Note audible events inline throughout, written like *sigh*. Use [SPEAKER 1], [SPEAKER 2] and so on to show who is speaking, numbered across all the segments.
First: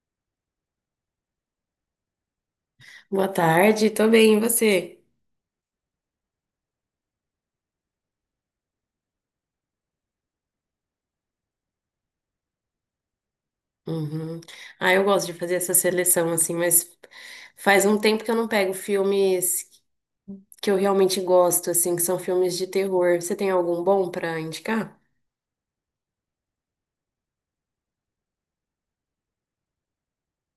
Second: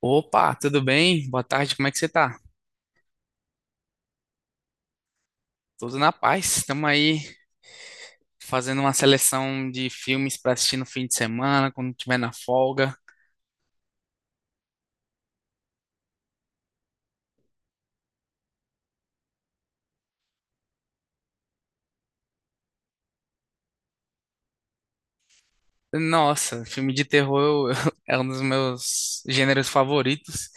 [SPEAKER 1] Opa, tudo bem? Boa tarde, como é que você tá?
[SPEAKER 2] Boa tarde, tô bem, e você?
[SPEAKER 1] Tudo na paz. Estamos aí fazendo uma seleção de filmes para assistir no fim de semana, quando tiver na folga.
[SPEAKER 2] Uhum. Ah, eu gosto de fazer essa seleção, assim, mas faz um tempo que eu não pego filmes que eu realmente gosto, assim, que são filmes de terror. Você tem algum bom pra indicar?
[SPEAKER 1] Nossa, filme de terror *laughs* é um dos meus gêneros favoritos.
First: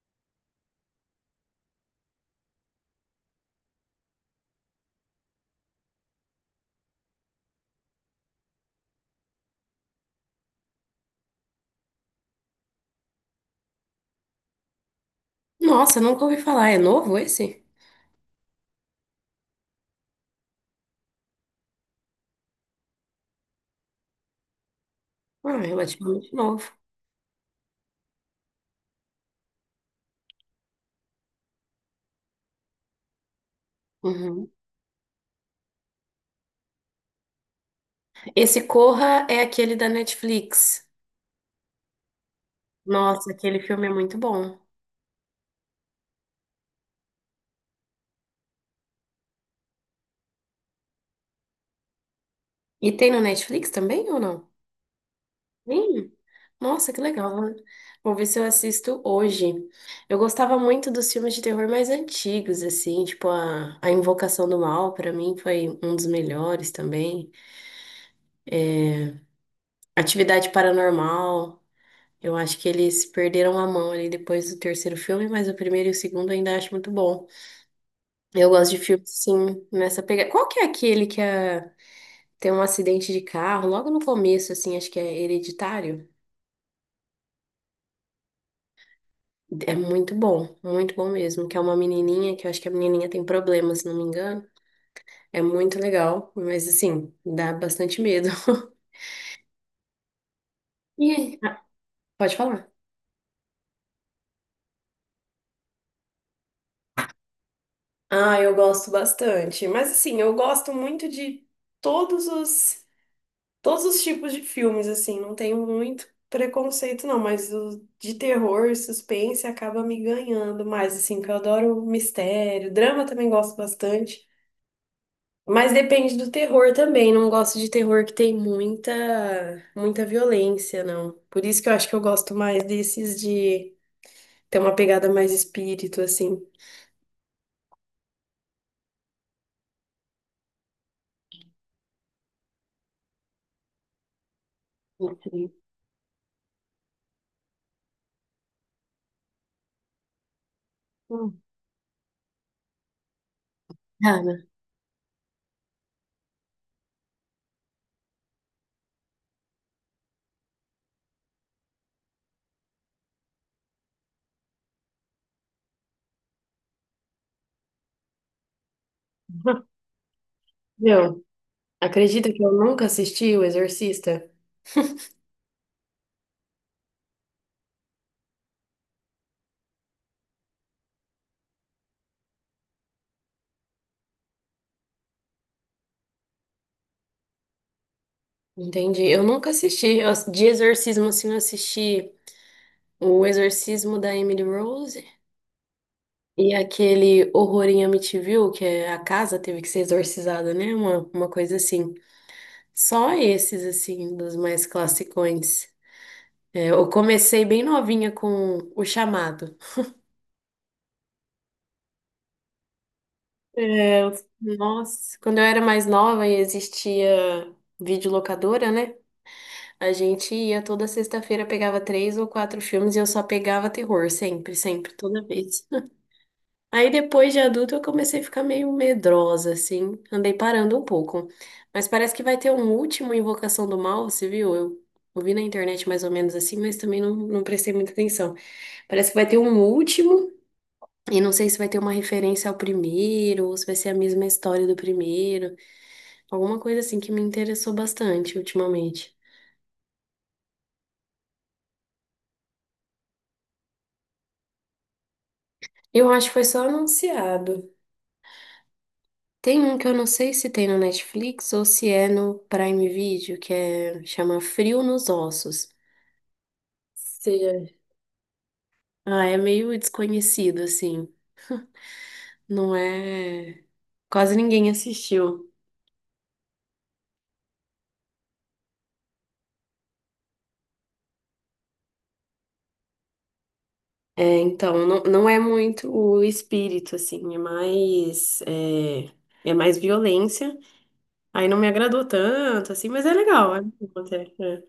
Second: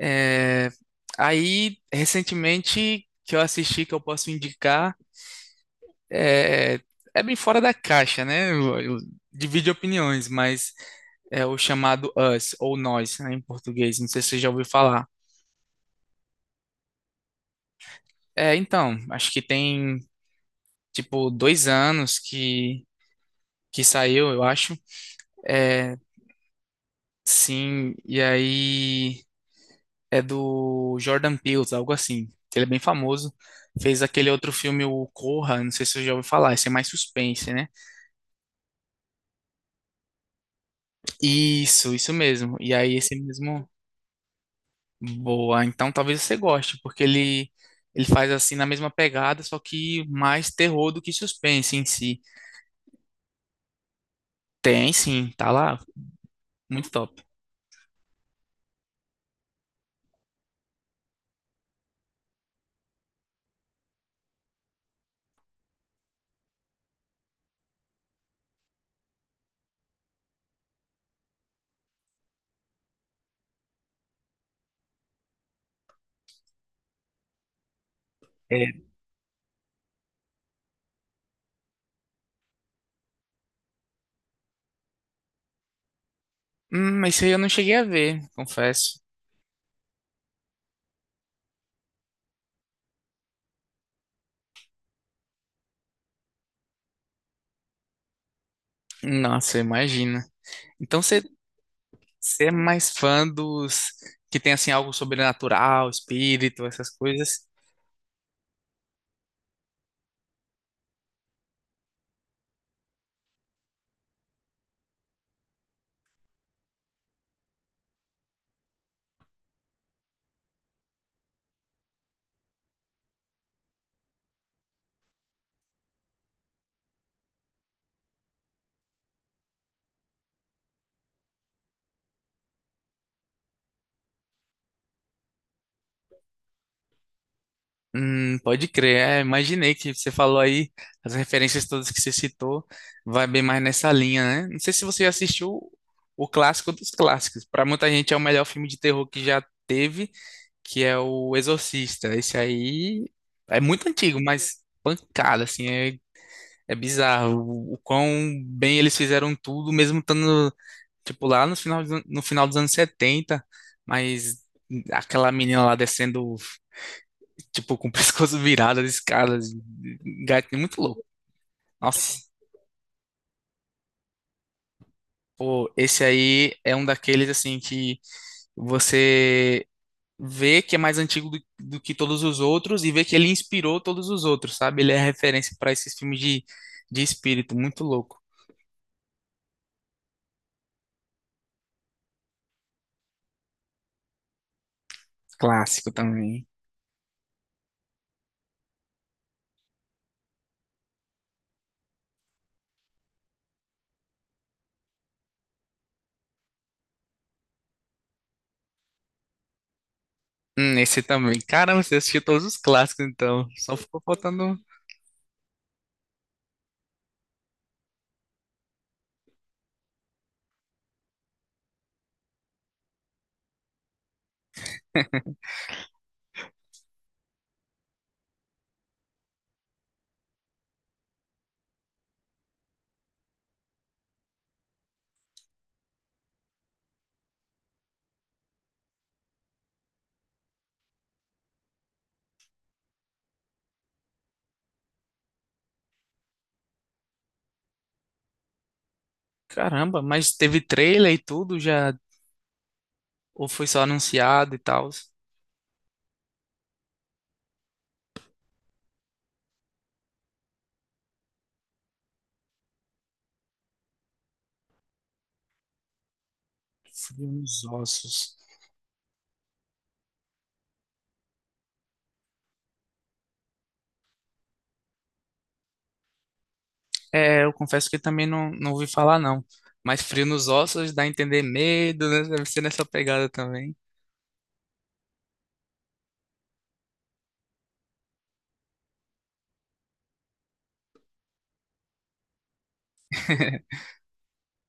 [SPEAKER 1] É, Aí, recentemente, que eu assisti, que eu posso indicar, é, é bem fora da caixa, né? Divide opiniões, mas é o chamado Us, ou Nós, né, em português. Não sei se você já ouviu falar.
[SPEAKER 2] Nossa, nunca ouvi falar. É novo esse?
[SPEAKER 1] É, então, acho que tem, tipo, 2 anos que saiu, eu acho.
[SPEAKER 2] Ah, é
[SPEAKER 1] É,
[SPEAKER 2] relativamente novo.
[SPEAKER 1] sim, e aí é do Jordan Peele, algo assim. Ele é bem famoso. Fez aquele
[SPEAKER 2] Uhum.
[SPEAKER 1] outro filme, o Corra, não sei se você já ouviu falar, esse é mais suspense, né?
[SPEAKER 2] Esse Corra é aquele da Netflix.
[SPEAKER 1] Isso mesmo. E aí esse
[SPEAKER 2] Nossa, aquele
[SPEAKER 1] mesmo,
[SPEAKER 2] filme é muito bom.
[SPEAKER 1] boa, então talvez você goste, porque ele faz assim na mesma pegada, só que mais terror do que suspense em si.
[SPEAKER 2] E tem no Netflix também ou não?
[SPEAKER 1] Tem sim, tá lá,
[SPEAKER 2] Tem?
[SPEAKER 1] muito
[SPEAKER 2] Nossa, que
[SPEAKER 1] top.
[SPEAKER 2] legal, né? Vou ver se eu assisto hoje. Eu gostava muito dos filmes de terror mais antigos, assim, tipo a Invocação do Mal, pra mim foi um dos melhores também. Atividade Paranormal, eu acho que eles perderam a mão ali depois do terceiro filme, mas o primeiro e o segundo eu ainda acho muito bom. Eu gosto de filmes, assim, nessa pegada. Qual que é aquele tem um acidente de carro logo no começo, assim, acho que é Hereditário?
[SPEAKER 1] Isso aí eu não cheguei a ver, confesso.
[SPEAKER 2] É muito bom mesmo. Que é uma menininha, que eu acho que a menininha tem problema, se não me engano. É muito legal, mas assim, dá bastante medo. *laughs*
[SPEAKER 1] Nossa, imagina. Então
[SPEAKER 2] E
[SPEAKER 1] você,
[SPEAKER 2] aí? Ah, pode
[SPEAKER 1] você é
[SPEAKER 2] falar.
[SPEAKER 1] mais fã dos que tem assim algo sobrenatural, espírito, essas coisas?
[SPEAKER 2] Ah, eu gosto bastante. Mas assim, eu gosto muito de todos os todos os tipos de filmes, assim, não tenho muito preconceito não, mas o de terror, suspense acaba me ganhando mais, assim, que eu adoro mistério, drama também gosto bastante. Mas depende do terror também. Não gosto de terror que tem muita, muita violência, não. Por isso que eu acho que eu gosto mais desses de ter uma pegada mais espírito, assim.
[SPEAKER 1] Pode crer. É, imaginei que você falou aí as referências todas que você citou, vai bem mais nessa linha, né? Não sei se você já
[SPEAKER 2] Entendi.
[SPEAKER 1] assistiu o clássico dos clássicos. Para muita gente é o melhor filme de terror que já teve, que é o
[SPEAKER 2] Hum.
[SPEAKER 1] Exorcista. Esse aí é muito antigo,
[SPEAKER 2] Cara,
[SPEAKER 1] mas pancada assim, é É bizarro o quão bem eles fizeram tudo, mesmo estando, tipo, lá no final, no final dos anos 70. Mas aquela menina lá descendo, tipo, com o *laughs* pescoço virado de escadas, gatinho muito louco.
[SPEAKER 2] meu, *laughs*
[SPEAKER 1] Nossa,
[SPEAKER 2] acredita que eu nunca assisti O Exorcista?
[SPEAKER 1] pô, esse aí é um daqueles, assim, que você vê que é mais antigo do que todos os outros e vê que ele inspirou todos os outros, sabe? Ele é referência para esses filmes de espírito, muito louco.
[SPEAKER 2] Entendi. Eu nunca assisti. De exorcismo, assim, eu assisti O Exorcismo da Emily Rose
[SPEAKER 1] Clássico também.
[SPEAKER 2] e aquele Horror em Amityville, que é a casa teve que ser exorcizada, né? Uma coisa assim. Só esses, assim, dos mais classicões. É, eu comecei bem novinha com O Chamado.
[SPEAKER 1] Esse também. Caramba, você assistiu todos os clássicos, então. Só ficou
[SPEAKER 2] É,
[SPEAKER 1] faltando um.
[SPEAKER 2] nossa, quando eu era mais nova e existia videolocadora, né? A gente ia toda sexta-feira, pegava três ou quatro filmes e eu só pegava terror, sempre, sempre, toda vez. Aí depois de adulta eu comecei a ficar meio medrosa, assim, andei parando um pouco. Mas parece que vai ter um último Invocação do Mal, você viu? Eu ouvi na internet mais ou menos assim, mas também não prestei muita atenção. Parece que vai ter um último, e não sei se vai ter uma referência ao primeiro, ou se vai ser a mesma história do primeiro. Alguma coisa assim que me interessou bastante ultimamente.
[SPEAKER 1] Caramba, mas teve trailer e tudo já? Ou foi só anunciado e tal?
[SPEAKER 2] Eu acho que foi só anunciado. Tem um que eu não sei se tem no Netflix ou se é no Prime Video, que é, chama Frio nos Ossos.
[SPEAKER 1] Frio
[SPEAKER 2] Seja,
[SPEAKER 1] nos ossos.
[SPEAKER 2] ah, é meio desconhecido, assim. Não é. Quase ninguém assistiu.
[SPEAKER 1] É, eu confesso que também não, não ouvi falar, não. Mas frio nos ossos dá a entender medo, né? Deve ser nessa pegada também.
[SPEAKER 2] É, então, não, não é muito o espírito, assim, é mais violência. Aí não me agradou tanto, assim, mas é legal. É, bom
[SPEAKER 1] *laughs*
[SPEAKER 2] até, é.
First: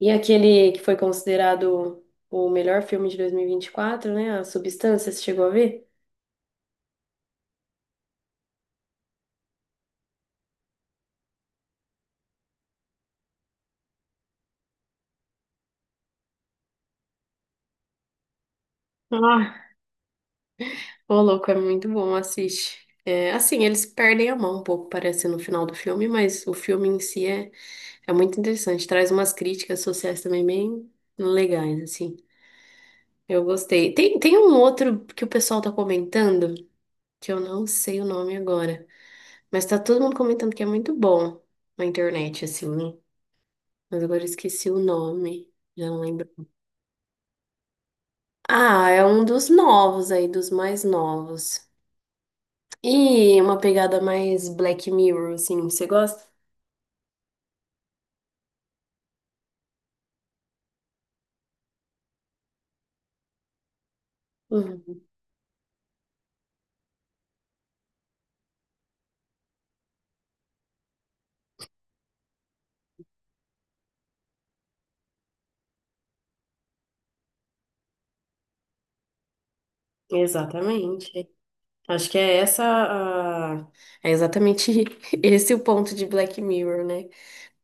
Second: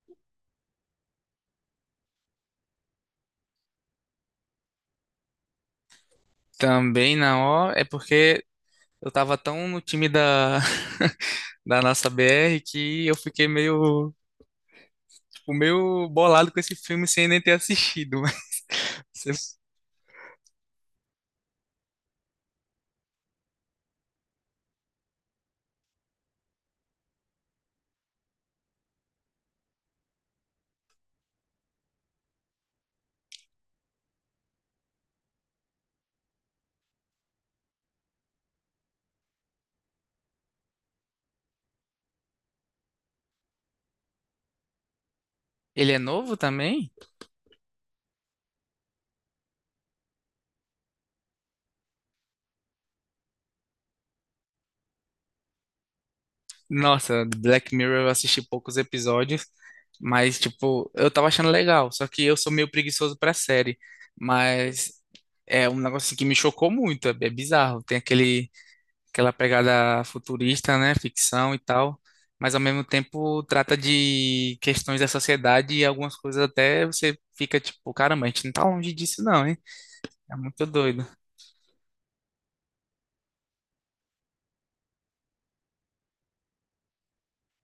[SPEAKER 2] E aquele que foi considerado o melhor filme de dois mil e vinte e quatro, né? A Substância, você chegou a ver?
[SPEAKER 1] Também não, ó. É porque eu tava tão no time da, *laughs* da nossa BR que eu fiquei meio, tipo, meio bolado com esse filme sem nem ter assistido. *laughs* Mas você
[SPEAKER 2] Ah, ô louco, é muito bom, assiste. É, assim, eles perdem a mão um pouco, parece, no final do filme, mas o filme em si é muito interessante. Traz umas críticas sociais também bem legais, assim. Eu gostei. Tem um outro que o pessoal tá comentando, que eu não sei o nome agora, mas tá todo mundo comentando que é muito bom na internet, assim, né? Mas agora eu esqueci o nome, já
[SPEAKER 1] Ele é
[SPEAKER 2] não lembro.
[SPEAKER 1] novo também?
[SPEAKER 2] Ah, é um dos novos aí, dos mais novos. E uma pegada mais Black Mirror, assim, você gosta?
[SPEAKER 1] Nossa, Black Mirror eu assisti poucos episódios, mas tipo, eu tava achando legal, só que eu sou meio preguiçoso pra série, mas
[SPEAKER 2] Uhum.
[SPEAKER 1] é um negócio assim que me chocou muito, é bizarro, tem aquele aquela pegada futurista, né, ficção e tal, mas ao mesmo tempo trata de questões da sociedade e algumas coisas até você fica tipo, caramba, a gente não tá longe disso não, hein? É muito doido.
[SPEAKER 2] Exatamente. Acho que é essa a... É exatamente *laughs* esse o ponto de Black Mirror, né?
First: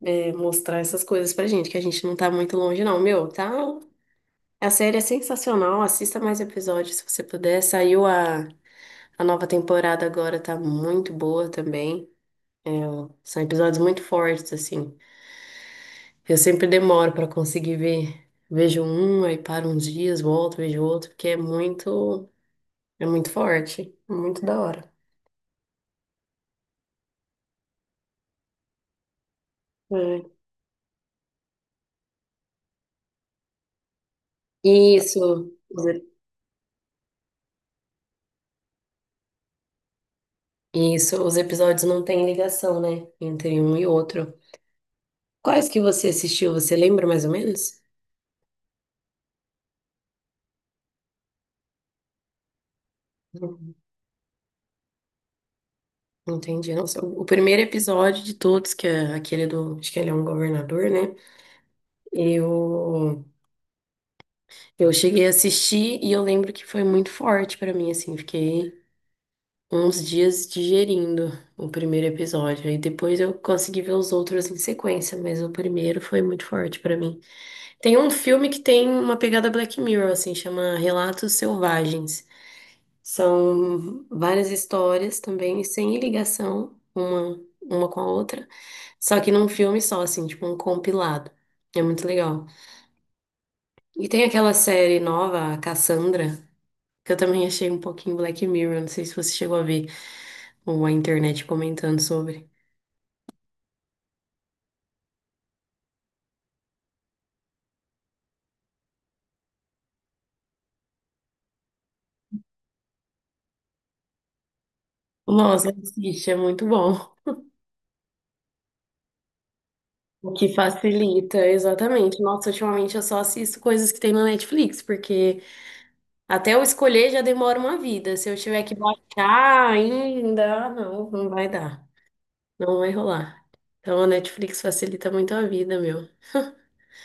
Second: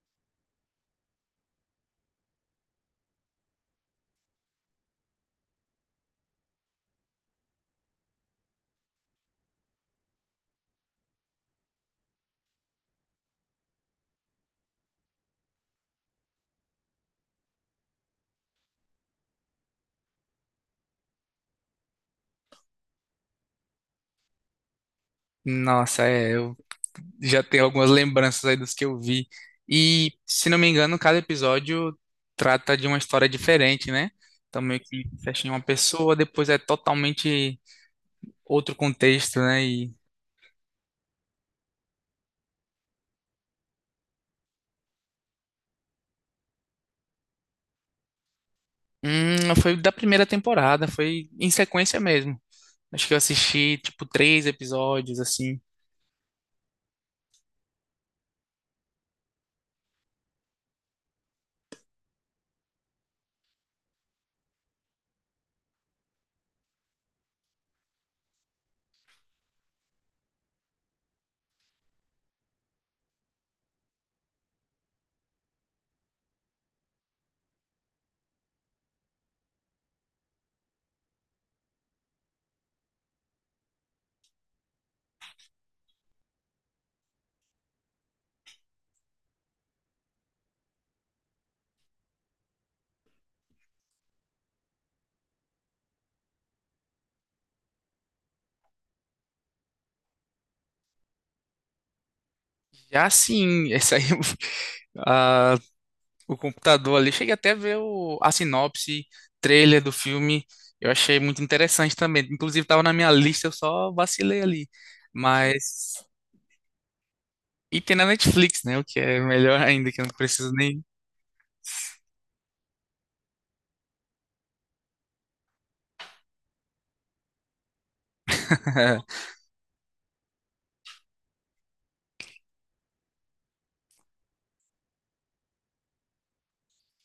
[SPEAKER 2] É, mostrar essas coisas pra gente, que a gente não tá muito longe, não. Meu, tá. A série é sensacional, assista mais episódios se você puder. Saiu a nova temporada agora, tá muito boa também. É, são episódios muito fortes, assim. Eu sempre demoro pra conseguir ver. Vejo um, aí paro uns dias, volto, vejo outro, porque é muito forte, é muito da hora.
[SPEAKER 1] Nossa, é, eu já tenho algumas lembranças aí dos que eu vi. E,
[SPEAKER 2] É.
[SPEAKER 1] se não me engano, cada episódio trata de uma história diferente, né? Então, meio que
[SPEAKER 2] Isso,
[SPEAKER 1] fecha em uma
[SPEAKER 2] os e-
[SPEAKER 1] pessoa, depois é totalmente outro contexto, né? E,
[SPEAKER 2] isso, os episódios não têm ligação, né, entre um e outro. Quais que você assistiu? Você lembra mais ou menos?
[SPEAKER 1] foi da primeira temporada, foi em sequência mesmo. Acho que eu
[SPEAKER 2] Não
[SPEAKER 1] assisti, tipo, 3 episódios, assim.
[SPEAKER 2] não entendi. Nossa, o primeiro episódio de todos, que é aquele do. Acho que ele é um governador, né? Eu, eu cheguei a assistir e eu lembro que foi muito forte pra mim, assim. Fiquei uns dias digerindo o primeiro episódio. E depois eu consegui ver os outros em sequência, mas o primeiro foi muito forte pra mim. Tem um filme que tem uma pegada Black Mirror, assim, chama Relatos Selvagens. São várias histórias também, sem ligação uma com a outra, só que num filme só, assim, tipo um compilado. É muito legal. E tem aquela série nova, a Cassandra, que eu também achei um pouquinho Black Mirror, não sei se você chegou a ver ou a internet comentando sobre.
[SPEAKER 1] Já sim, essa aí, *laughs* ah, o computador ali. Cheguei até a ver a sinopse, trailer do filme. Eu achei muito interessante também. Inclusive, estava na minha lista, eu só vacilei ali.
[SPEAKER 2] Nossa,
[SPEAKER 1] Mas.
[SPEAKER 2] assiste, é muito bom.
[SPEAKER 1] E tem na Netflix, né? O que é melhor ainda, que eu não
[SPEAKER 2] O que
[SPEAKER 1] preciso nem.
[SPEAKER 2] facilita, exatamente. Nossa, ultimamente eu só assisto coisas que tem na Netflix, porque até eu escolher já demora uma vida. Se eu tiver que
[SPEAKER 1] *laughs*
[SPEAKER 2] baixar ainda, ah, não, não vai dar. Não vai rolar. Então a Netflix facilita muito a vida, meu.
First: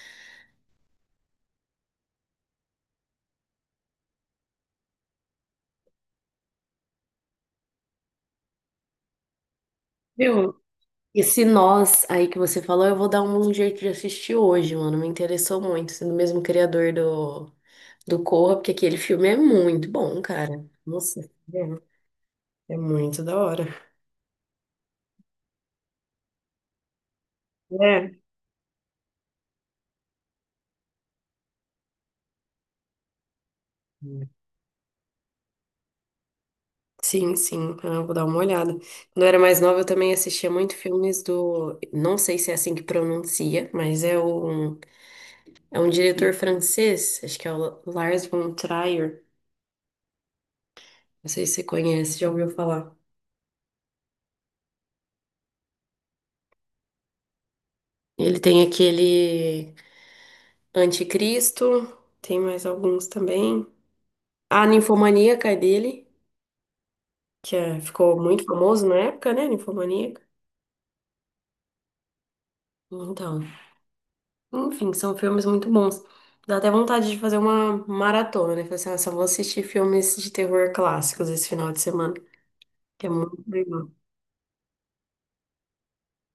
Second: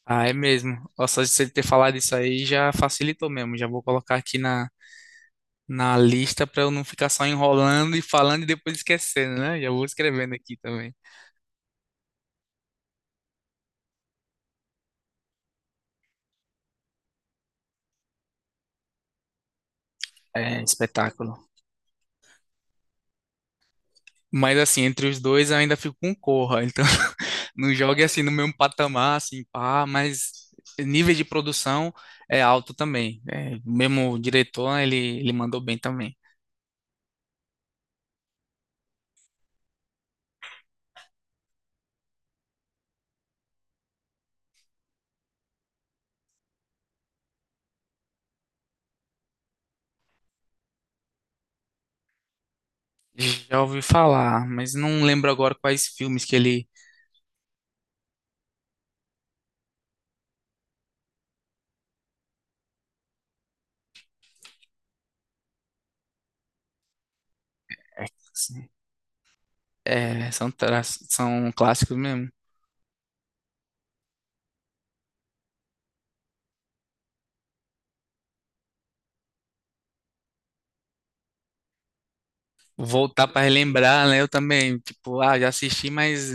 [SPEAKER 1] Ah, é mesmo. Ó, só de você ter falado isso aí já facilitou mesmo. Já vou colocar aqui na, na lista para eu não ficar só enrolando e falando e depois esquecendo, né? Já vou escrevendo aqui
[SPEAKER 2] Viu?
[SPEAKER 1] também.
[SPEAKER 2] Esse Nós aí que você falou, eu vou dar um jeito de assistir hoje, mano. Me interessou muito, sendo o mesmo criador do Corra, porque aquele filme é muito bom, cara.
[SPEAKER 1] É,
[SPEAKER 2] Nossa,
[SPEAKER 1] espetáculo.
[SPEAKER 2] é, é muito da hora.
[SPEAKER 1] Mas assim, entre os dois eu ainda fico com Corra. Então, *laughs* não jogue
[SPEAKER 2] É.
[SPEAKER 1] assim no mesmo patamar, assim, pá, mas nível de produção é alto também. É, o mesmo diretor, ele mandou bem também.
[SPEAKER 2] Sim, sim, eu vou dar uma olhada. Quando eu era mais nova, eu também assistia muito filmes do. Não sei se é assim que pronuncia, mas é um diretor francês, acho que é o Lars von Trier. Não sei se você conhece, já ouviu falar.
[SPEAKER 1] Já ouvi falar, mas não lembro agora quais filmes que ele.
[SPEAKER 2] Ele tem aquele Anticristo, tem mais alguns também. A Ninfomaníaca é dele,
[SPEAKER 1] É,
[SPEAKER 2] ficou muito
[SPEAKER 1] assim,
[SPEAKER 2] famoso na época, né? Ninfomaníaca.
[SPEAKER 1] são clássicos mesmo.
[SPEAKER 2] Então. Enfim, são filmes muito bons. Dá até vontade de fazer uma maratona, né? Falar assim, nossa, eu vou assistir filmes de terror clássicos esse final de semana, que é
[SPEAKER 1] Voltar
[SPEAKER 2] muito
[SPEAKER 1] para
[SPEAKER 2] legal.
[SPEAKER 1] relembrar, né? Eu também, tipo, ah, já assisti, mas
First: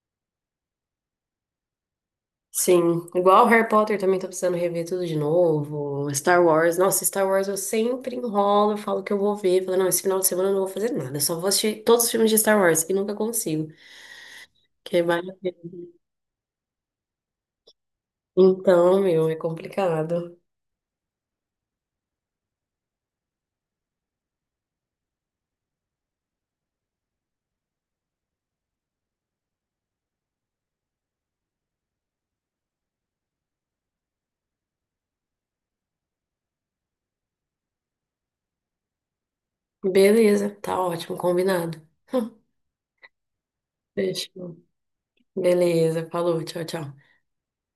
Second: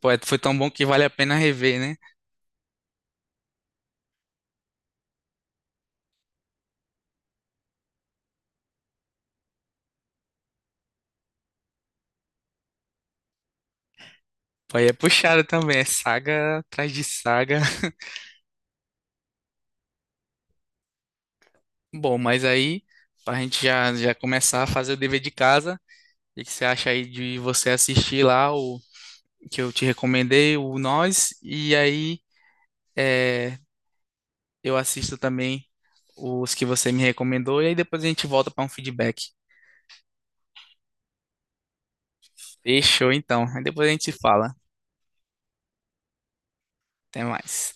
[SPEAKER 1] pô, foi tão bom que vale a pena rever, né?
[SPEAKER 2] Sim, igual Harry Potter também tô precisando rever tudo de novo. Star Wars, nossa, Star Wars eu sempre enrolo, eu falo que eu vou ver, falo, não, esse final de semana eu não vou fazer nada, eu só vou assistir todos os filmes de Star Wars e nunca consigo,
[SPEAKER 1] Pô, aí é
[SPEAKER 2] que vale a
[SPEAKER 1] puxado também, é
[SPEAKER 2] pena.
[SPEAKER 1] saga atrás de saga. *laughs*
[SPEAKER 2] Então, meu, é complicado.
[SPEAKER 1] Bom, mas aí, pra gente já começar a fazer o dever de casa, o que que você acha aí de você assistir lá o que eu te recomendei, o Nós, e aí é, eu assisto também os que você me recomendou, e aí depois a gente volta para um feedback.
[SPEAKER 2] Beleza, tá ótimo, combinado. *laughs*
[SPEAKER 1] Fechou então, aí depois a gente se fala.
[SPEAKER 2] Fechou. Beleza, falou, tchau, tchau.
[SPEAKER 1] Até mais.